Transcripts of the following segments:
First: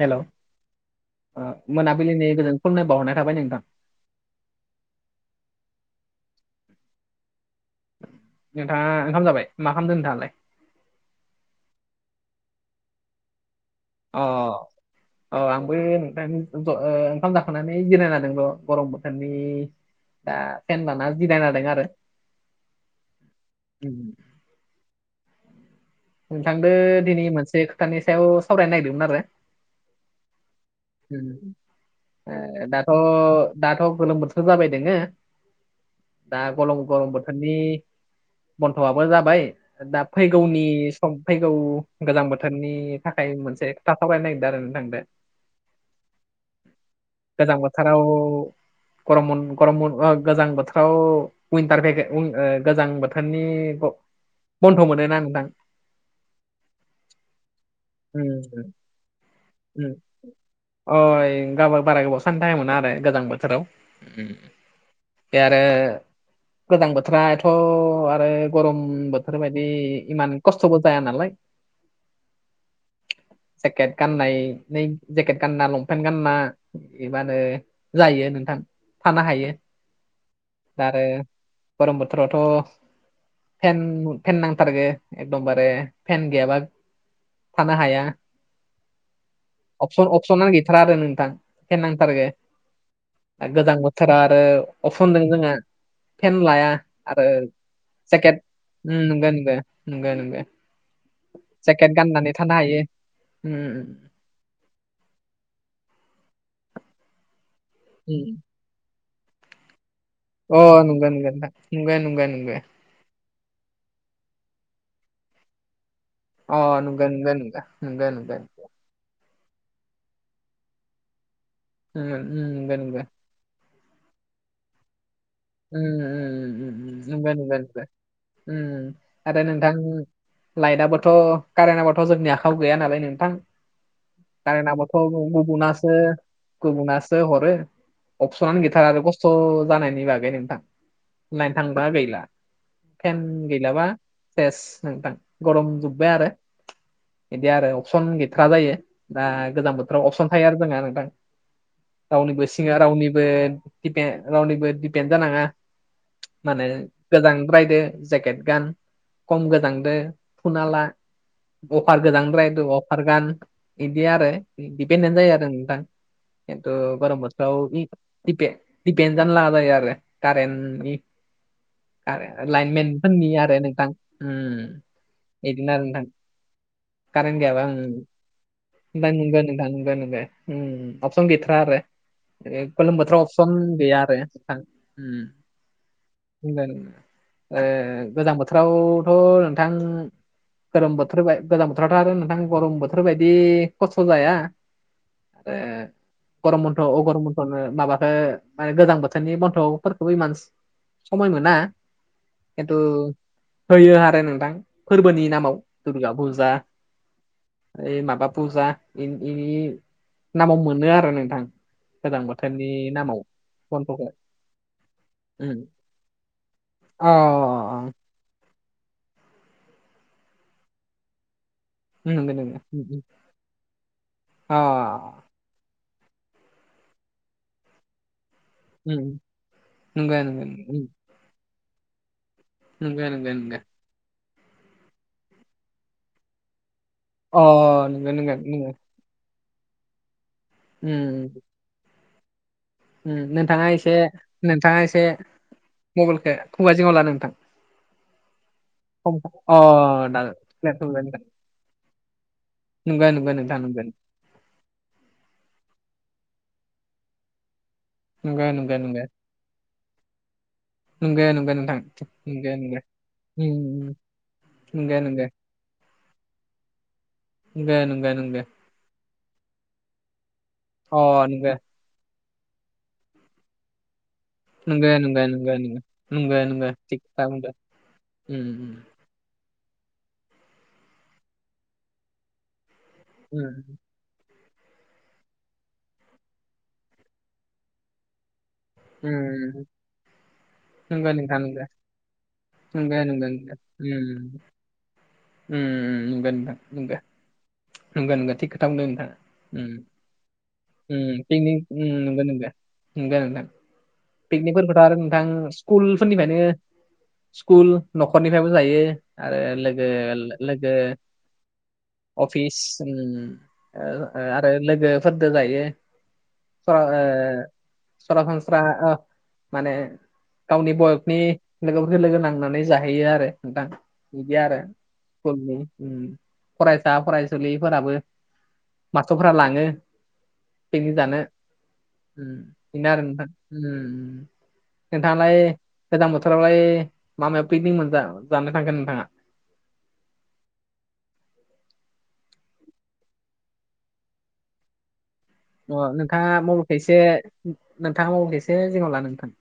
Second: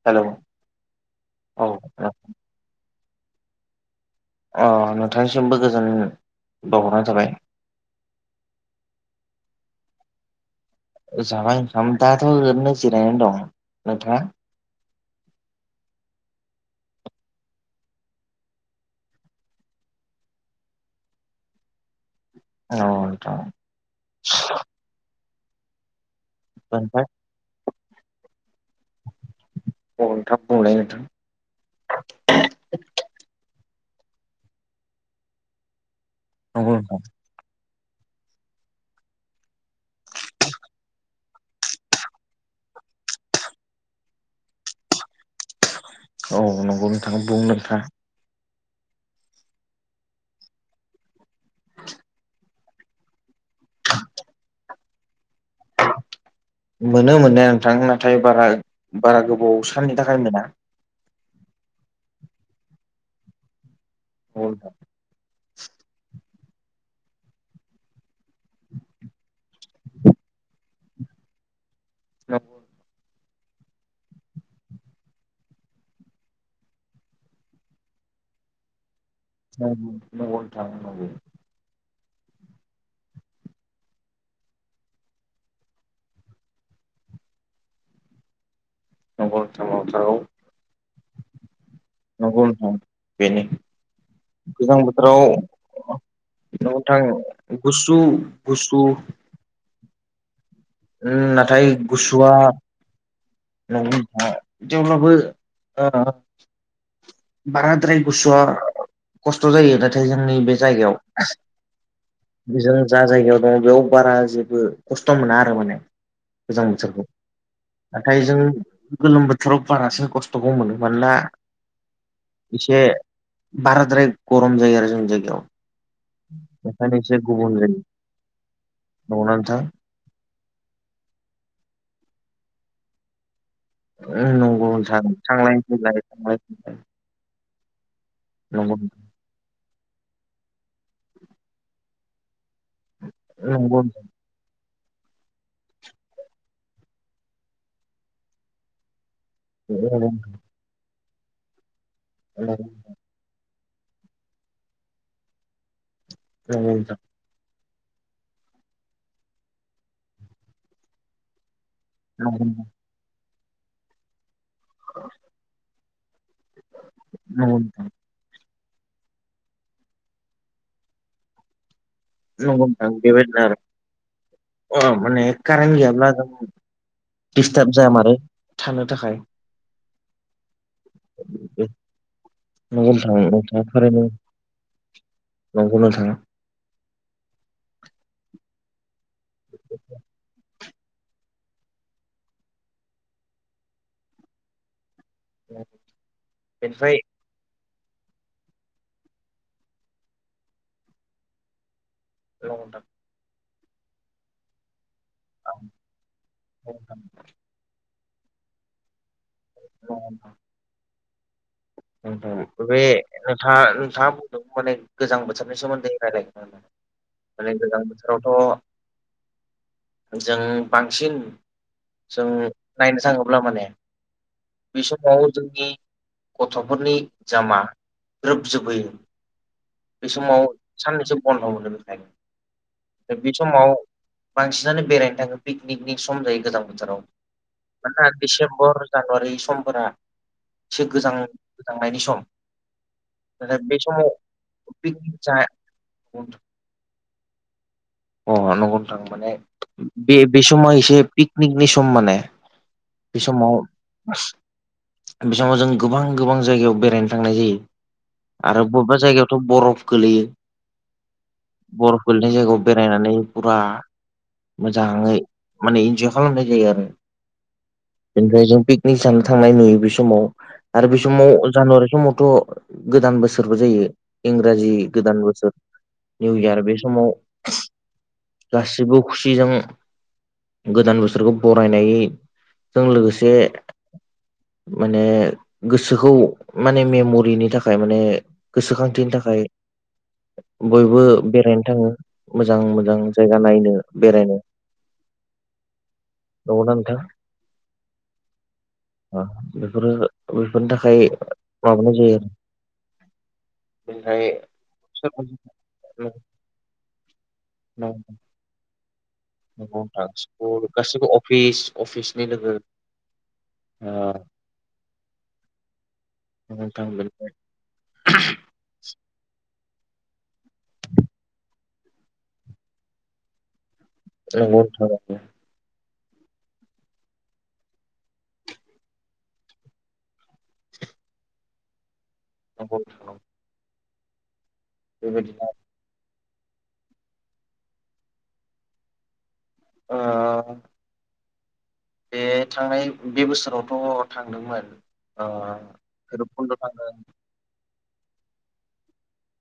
हेल' hello औ मोनाबिलिनि गोजोन खोलोमनाय बावहरनाय थाबाय नोंथां अ नोंथांनिसिमबो गोजोन बावहरनाय थाबाय नोंथाङा ओंखाम जाबाय मा खालामदों नोंथाङालाय जाला नोंथां दाथ ओरैबनो जिरायना दं नोंथाङा अ औ आंबो नोंथांजों ओंखाम जाखांनानै जिरायना दं गरम बोथोरनि दा फेनलाना जिरायना दं आरो औ नोंथां उ [inaudible] नोंथांदों ओमफ्राय दिनै मोनसे खोथानि सायाव सावरायनो नागिरदोंमोन आरो अ नोंथां बुंलाय नोंथां ए दाथ' दाथ' गोलोम बोथोर जाबाय दोंङो दा नंगौ गलम नोंथां गलम बोथोरनि बन्थ'आबो जाबाय दा फैगौनि फैगौ गोजां बोथोरनि थाखाय मोनसे खोथा सावरायनो नागिरदों आरो नोंथां जों औ नंगौ नोंथां बुं गोजां नोंथां बोथोराव गरम गरम बनघवा गोजां बोथोराव उइनटार गोजां बोथोरनि बन्द' मोनोना नोंथां मोनो मोननाय नोंथां नाथाय बारा उम बारा गोबाव साननि थाखाय मोना अइ गाबा बारा गोबाव [unintelligible] मोना आरो गोजां बोथोराव आरो गोजां बोथोर एथ' आरो गरम बोथोर बायदि इमान खस्थबो जाया नालाय [unintelligible] जेकेट गाननाय नै जेकेट गानना लंपेन्ट गानना ए मा होनो जायो नोंथां थानो हायो नोंथां नंगौ नंगौ नोंथां आरो नंगौ गरम बोथोरावथ' फेन फेन नांथारगो एकदमबारे फेन गैयाबा थानो हाया नंगौ नोंथां अपसन नंथारगौ अपसनानो गैथार आरो नोंथां नांथारगो नंगौ नोंथां बेनो गोजां बोथोरा आरो गोजां अपसन बोथोराव दं जों हा फेन्ट नंगौ लाया नोंथां आरो गुसु जेकेट गुसु नंगौ नंगौ नंगौ नंगौ नाथाय गुसुआ हायो उम [unintelligible] जेब्लाबो बाराद्राय उम गुसुआ खस्थ' जायो नाथाय जोंनि बे उम अ जायगायाव नंगो नंगो नोंथां नंगो बिजों जा जायगायाव दङ बेयाव बारा जेबो खस्थ' मोना आरो माने अ गोजां बोथोरखौ नंगो नंगो नंगो नाथाय नंगो जों नंगो गोलोम बोथोराव बारासिन खस्थ'खौ मोनो मानोना ओम नंगौ एसे नंगौ बाराद्राय गरम जायो आरो जों जायगायाव ओम ओम ओंखायनो एसे नंगौ गुबुन नंगौ जायो आरो नाथाय नोंथां लाइटआबोथ' कारेन्टाबथ' जोंनि आखाइयाव गैया नालाय नोंथां कारेन्ट नंगौ नाबाथ' नोंथां थांलाय गुबुनासो फैलाय थांलाय फैलाय गुबुनासो हरो अपसनानो नंगौ गैथारा आरो खस्थ' जानायनि बागै नोंथां नायनो थांबा गैला फेन नंगौ गैलाबा सेस नोंथां गरम जोब्बाय आरो बिदि आरो अपसन गैथ्रा जायो दा गोजां बोथोराव नंगौ अपसन थायो आरो जोंहा नोंथां रावनिबो नंगौ सिङा रावनि दिपेन रावनिबो दिपेन जानाङा मानो नोंथां गोजांद्रायदो जेकेट गान खम गोजांदो खुना ला अफार नंगौ गोजांद्रायदो नंगौ अफार गान बिदि आरो दिपेनडेट जायो आरो नोंथां खिन्थु गरम बोथोराव नोंथां दि दिपे दिपेन जानला जायो आरो कारेन्टनि नंगौ नोंथां। लाइनमेनफोरनि बेबायदिनो आरो नोंथां उम ओ माने बिदिनो कारेन्ट आरो नोंथां गैयाब्ला जों कारेन गैयाबा दिस्टार्ब जामारो थानो उम थाखाय नंगौ नोंथां नंगौ नंगौ उम अपसन गैथार आरो नंगौ गोलोम नोंथां बोथोराव अपसन नोंथाङा थारैनो गैया आरो उम नंगौ नोंथां है दानो नङा ओ गोजां बोथोरावथ' नोंथां गोरोम बोथोर बा गोजां बोथोराथ' आरो नोंथां गरम बोथोर बायदि खस्थ' जाया ए गरम बन्द बेनिफ्राय अ गरम बन्दनो माबाखौ माने गोजां बो थोरनि बन्थ'फोरखौबो इमान समय मोना खिन्थु होयो आरो नोंथां फोरबोनि नामाव दुर्गा फुजा ओइ माबा फुजा बेनि नामाव मोनो आरो नोंथां औ गोजां नोंथां बोथोरनि बे नामाव नोंथां बनथ'खौ नोंथाङा बुंदों माने गोजां बोथोरनि सोमोन्दै रायज्लायगोन अ माने गोजां बोथोर रावथ' जों बांसिन उम नंगौ जों नंगौ उम नायनो थाङोब्ला माने अ बे समाव जोंनि गथ'फोरनि जामा ग्रोबजबोयो उम बे नंगौ नंगौ समाव उम साननैसो बन्द' मोनो बेखायनो नंगौ दा नंगौ बि नंगौ समाव बांसिनानो बेरायनो थाङो पिकनिकनि सम जायो गोजां बोथोराव अ नंगौ मानोना नंगौ नंगौ डिसेम्बर जानुवारि समफोरा एसे गोजां उम गोजांनायनि सम नाथाय नोंथाङा बे एसे समाव नोंथाङा एसे पिकनिक जा मबाइलखौ खुगा जिङावला नोंथां अ नंगौ नोंथां खम माने अ बे दा बे समाव नंगौ एसे पिकनिकनि सम माने नंगौ बि नंगौ समाव नोंथां नंगौ बे समाव जों गोबां गोबां जायगायाव बेरायनो थांनाय जायो नंगौ आरो नंगौ बबेबा नंगौ जायगायावथ' बरफ गोलैयो नंगौ नंगौ नोंथां बरफ गोलैनाय नंगौ जायगायाव नंगौ बेरायनानै फुरा उम, नंगौ मोजाङै नंगौ माने इन्जय खालामनाय जायो आरो नंगौ नंगौ नंगौ बेनिफ्राय जों पिक नि जानो थांनाय नुयो बे समाव आरो बे अ समाव नंगौ जानुवारि समावथ' गोदान बोसोरबो जायो इंराजि गोदान नंगौ बोसोर नंगौ नंगौ निउ नंगौ नंगौ इयार बे थिग समाव खोथा बुंदों उम गासिबो खुसिजों गोदान बोसोरखौ बरायनायजों लोगोसे उम माने गोसोखौ माने मेमरिनि थाखाय माने गोसोखांथिनि थाखाय उम बयबो नंगौ नोंथां बेरायनो नंगौ थाङो नंगौ मोजां मोजां नंगौ जायगा नायनो बेरायनो उम उम नंगौ नोंथां नंगौ नंगौ नंगौ थिग खोथा बुंदों नोंथाङा अ उम बेफोरो बेफोरनि थाखाय उम पिकनिक उम माबानाय जायो नंगौ नंगौ नंगो नोंथां आरो पिकनिकफोरखौथ' आरो नोंथां ओमफ्राय सोरबा स्कुलफोरनिफ्रायनो स्कुल न'खरनिफ्रायबो जायो आरो नंगौ लोगो नोंथां स्कुल लोगो गासिबो अफिस अफिस अफिस उम आरो लोगोफोरदो जायो सरा ओ [unintelligible] सरासनस्रा ओ माने गावनि बयकनि लोगोफोरखौ लोगो नांनानै जाहैयो आरो नोंथां बिदि आरो नंगौ नोंथां नंगौ स्कुलनि फरायसा फरायसुलिफोराबो मास्टरफोरा लाङो पिकनिक जानो उम नंगौ बेनो आरो नंगौ। नोंथां उम उम नोंथाङालाय बेबायदिनो गोजां बोथोरावलाय माबायाव पिकनिक मोन जा जानो थांगोन नोंथाङा ओ आ बे थांनाय बे बोसोरावथ' थांदोंमोन आरो अ नोंथाङा बेखायसे नोंथाङा मबेलखौ एसे जिंङाव ला नोंथां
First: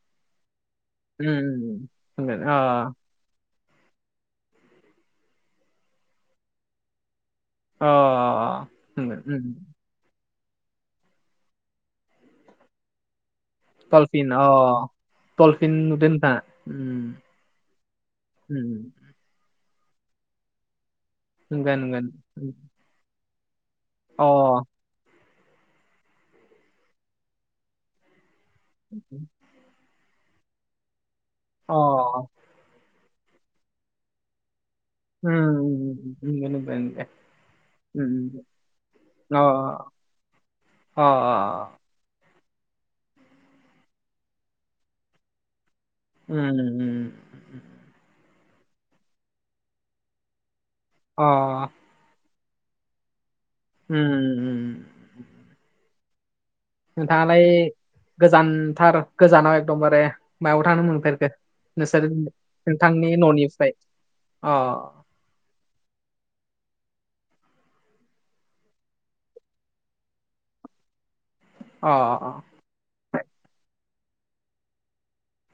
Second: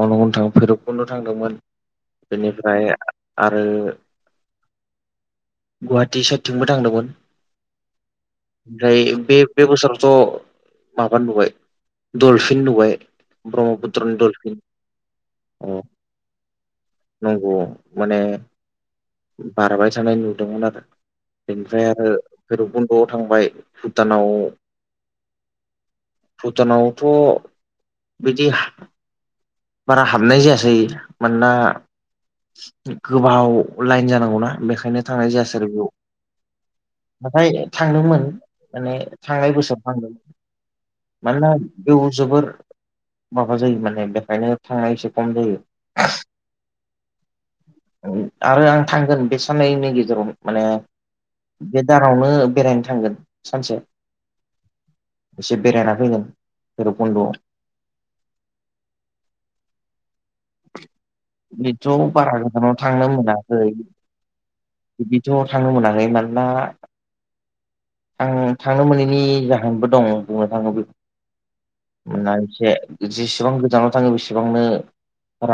अ नोथां भैरबकुन्द' थांदोंमोन उम होनगोन अ बेनिफ्राय आरो गुवाहाटि साइडथिंबो थांदोंमोन अ ओमफ्राय होनगोन बे उम बे बोसोराव थ' माबा नुबाय दलफिन नुबाय ब्रह्मपुत्रनि दलफिन दलफिन अ नुदो नोंथाङा? उम नंगौ माने उम बारबाय थानाय नुदोंमोन आरो नंगो बेनिफ्राय नंगो आरो भैरब ज थांबाय अ भुटानाव भुटानावथ' बिदि [inaudible] बारा हाबनाय जायासै मानोना अ गोबाव लाइन जानांगौना बेखायनो थांनाय उम जायासै बेयाव नंगो नंगो नंगो नाथाय थांदोंमोन उम माने थांनाय बोसोर थांगोन अ अ बेयाव जोबोर माबा जायो माने बेखायनो थांनाय एसे खम जायो ओम ओम ओम आरो आं थांगोन बे साननैनि गेजेराव माने अ बे दानावनो बेरायनो थांगोन सानसे ओम ओम एसे बेरायना फैगोन भैरब कुन्द'आव नोंथाङालाय गोजानथार गोजानाव एकदमबारे मायाव थानो मोनफेरखो बिदिथ' नोंसोर बारा गोजानाव थांनो नोंथांनि मोनाखै न'निफ्राय अ बिदिथ' थाङनो मोनाखै मानोना आं थांनो मोनैनि जाहोनबो दं बुंनो थाङोब्ला अ मा अ एसे जेसेबां गोजानाव थाङो बेसेबांनो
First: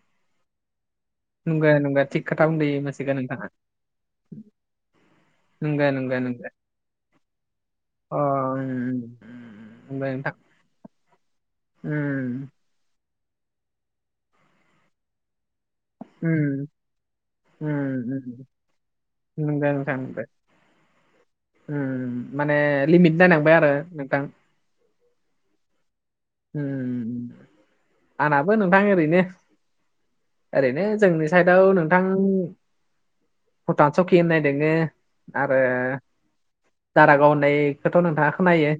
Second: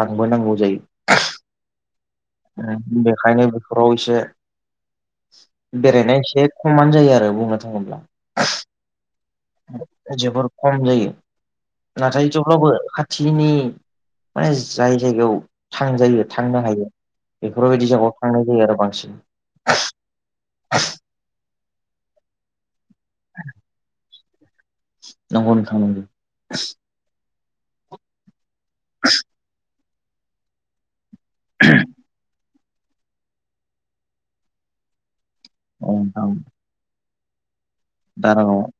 रांबो नांगौ जायो नंगौ नंगा थिग खोथा बुंदुं मोनसेखो बेखायनो नोंथाङा बेफोराव एसे नोंगो नंगौ बेरायनाया एसे नंगौ खमानो जायो आरो बुंनो थाङोब्ला अ ओम ओम जोबोर खम जायो नाथाय उम थेवब्लाबो खाथिनि माने जाय जायगायाव थांजायो थांनो उम हायो बेफोरबायदि जायगायाव उम थांनाय उम जायो आरो बांसिन नंगौ नोंथां नंगौ माने लिमिट नायनांबाय आरो नोंथां नंगौ नोंथां नंगौ आंनाबो नोंथां ओरैनो ओरैनो जोंनि साइदाव नोंथां भुटान सकि होननाय दोङो आरो औ नोंथां दारागाव होननायखौथ' नोंथाङा खोनायो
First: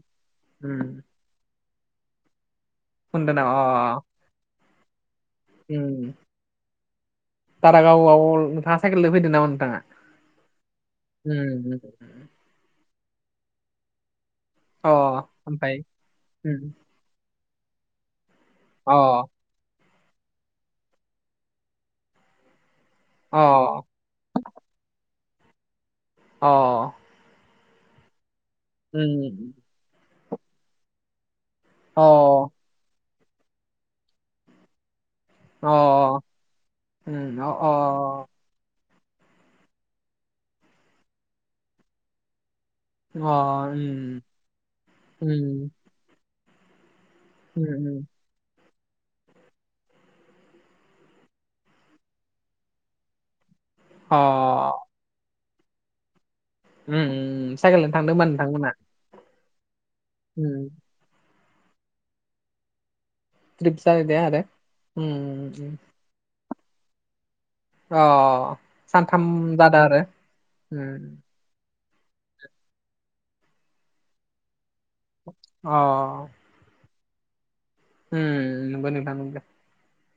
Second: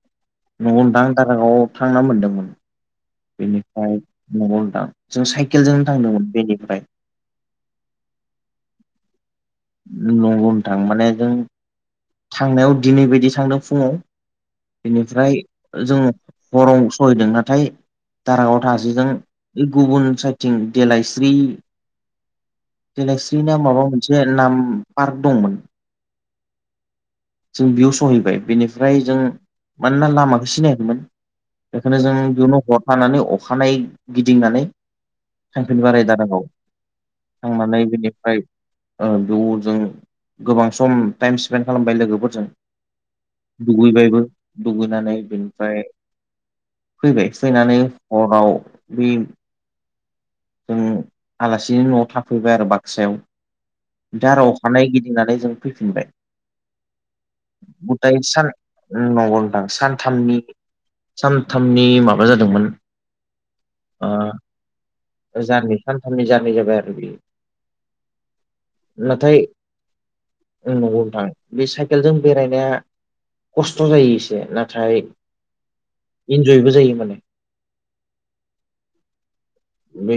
दारागावाव थांना मोनदोंमोन खोनादों नामा बेनिफ्राय अ नंगौ नोंथां जों साइद साइकेलजों उम थांदोंमोन बेनिफ्राय दारागावआव नोंथाङा साइकेलजों फैदों नामा नोंथाङा नंगौ नोंथां माने जों उम थांनायाव दिनै बायदि थांदों फुङाव अ बेनिफ्राय ओमफ्राय जों उम हराव सहैदों नाथाय दारागाव अ थााजोजों बे गुबुन साइडथिं देलायस्रि अ दिनैस्रि ना माबा मोनसे नाम पार्क दंमोन अ जों बेयाव सहैबाय बेनिफ्राय जों उम मानोना लामाखौ सिनायखैमोन बेखायनो अ जों बेयावनो हरथानानै अखानायै गिदिंनानै अ थांफिन बा दारागाव उम अ अ थांनानै बिनिफ्राय ओ बेयाव जों गोबां सम टाइम स्पेन्ड खालामबाय लोगोफोरजों अ उम दुगैबायबो दुगैनानै उम बिनिफ्राय फैबाय उम फैनानै उम हराव बे जों आलासिनि न'आव थाफैबाय आरो बाक्सायाव अ दा आरो अखानायै गिदिंनानै जों फैफिनबाय उम साइकेलजों थांदों गथाय होनबा सान नोंथांमोना नंगौ दां सानथामनि उम सानथामनि माबा जादोंमोन ट्रिप फिसा बिदि आरोे ओ जारनि थारनिफोर जाबाय आरो बेयो अ सानथाम नाथाय जादों आरो नंगौ नोंथां बे साइकेलजों बेरायनाया खस्थ' जायो एसे नाथाय अ इन्जयबो जायो माने उम नोंगो नोंथां नोंगो बै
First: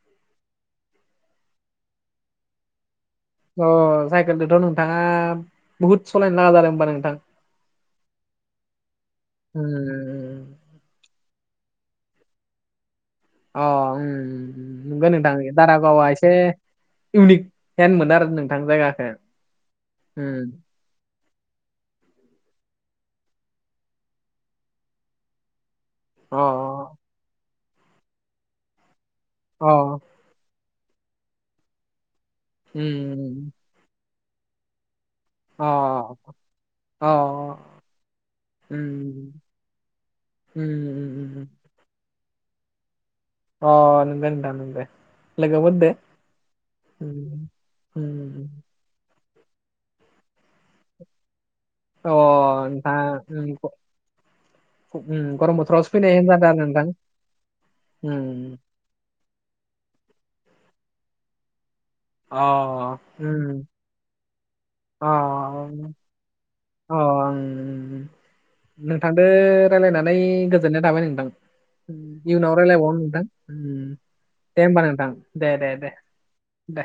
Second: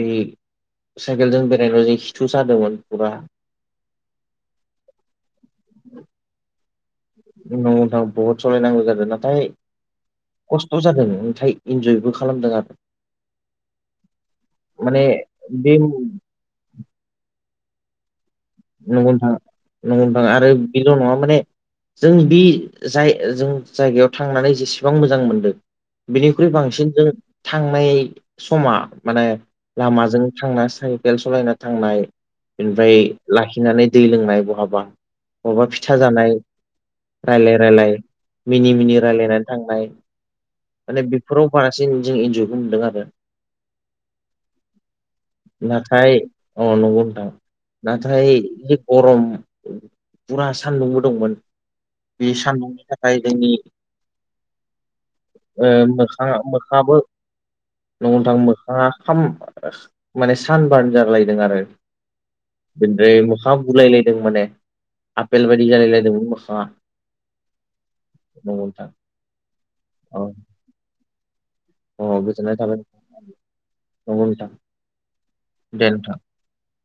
साइकेलजों बेरायनो' जि खिथु जादोंमोन फुरा अ साइकेलजोंथ' नोंथाङा बुहुद सालायनो नाङा जादों होमबा नों औ नंगौ नोंथां बहुद सालायनांगौ जादों नाथाय उम खस्थ' जादों ओमफ्राय इन्जयबो खालामदों आरो अ उम माने नंगौ नोंथां बे नंगौ दारागावा एसे इउनिक हेनड मोनो आरो नों नंगौ नोंथां नंगौ नोंथां आरो बेल' नङा माने जों बे जाय जों जायगायाव थांनानै जेसेबां मोजां मोनदों अ बिनिख्रुइ बांसिन जों थांनाय समा माने अ लामाजों थांना साइकेल सालायना थांनाय बेनिफ्राय उम खिनानै दै लोंनाय बहाबा बहाबा फिथा अ जानाय अ रायलाय रायलाय मिनि मिनि उम रायलायनानै थांनाय माने उम उम बेफोराव बारा बांसिन जों इन्जयबो मोन्दों आरो अ नंगौ नोंथां नंगौ लोगोफोरदो नाथाय अ नंगौ नोंथां नाथाय उम जि गरम फुरा सानदुंबो दंमोन अ बे सानदुंनि नोंथां थाखाय जोंनि उम उम गट [unintelligible] ओ मोखाङा मोखाङाबो नंगौ उम नोंथां मो माने सानबार जालायदों आरो अ बिनिफ्राय मोखां उम बुलायलायदों माने अ आपेल बायदि जालायलायदोंमोन मोखाङा अ आं नंगौ नोंथां नोंथांदो रायज्लायनानै औ गोजोननाय थाबाय नोंथां अ इयुनाव गोजोननाय थाबाय रायलायबावनो नोंथां नंगौ नोंथां दे होमबा नोंथां दे दे दे दे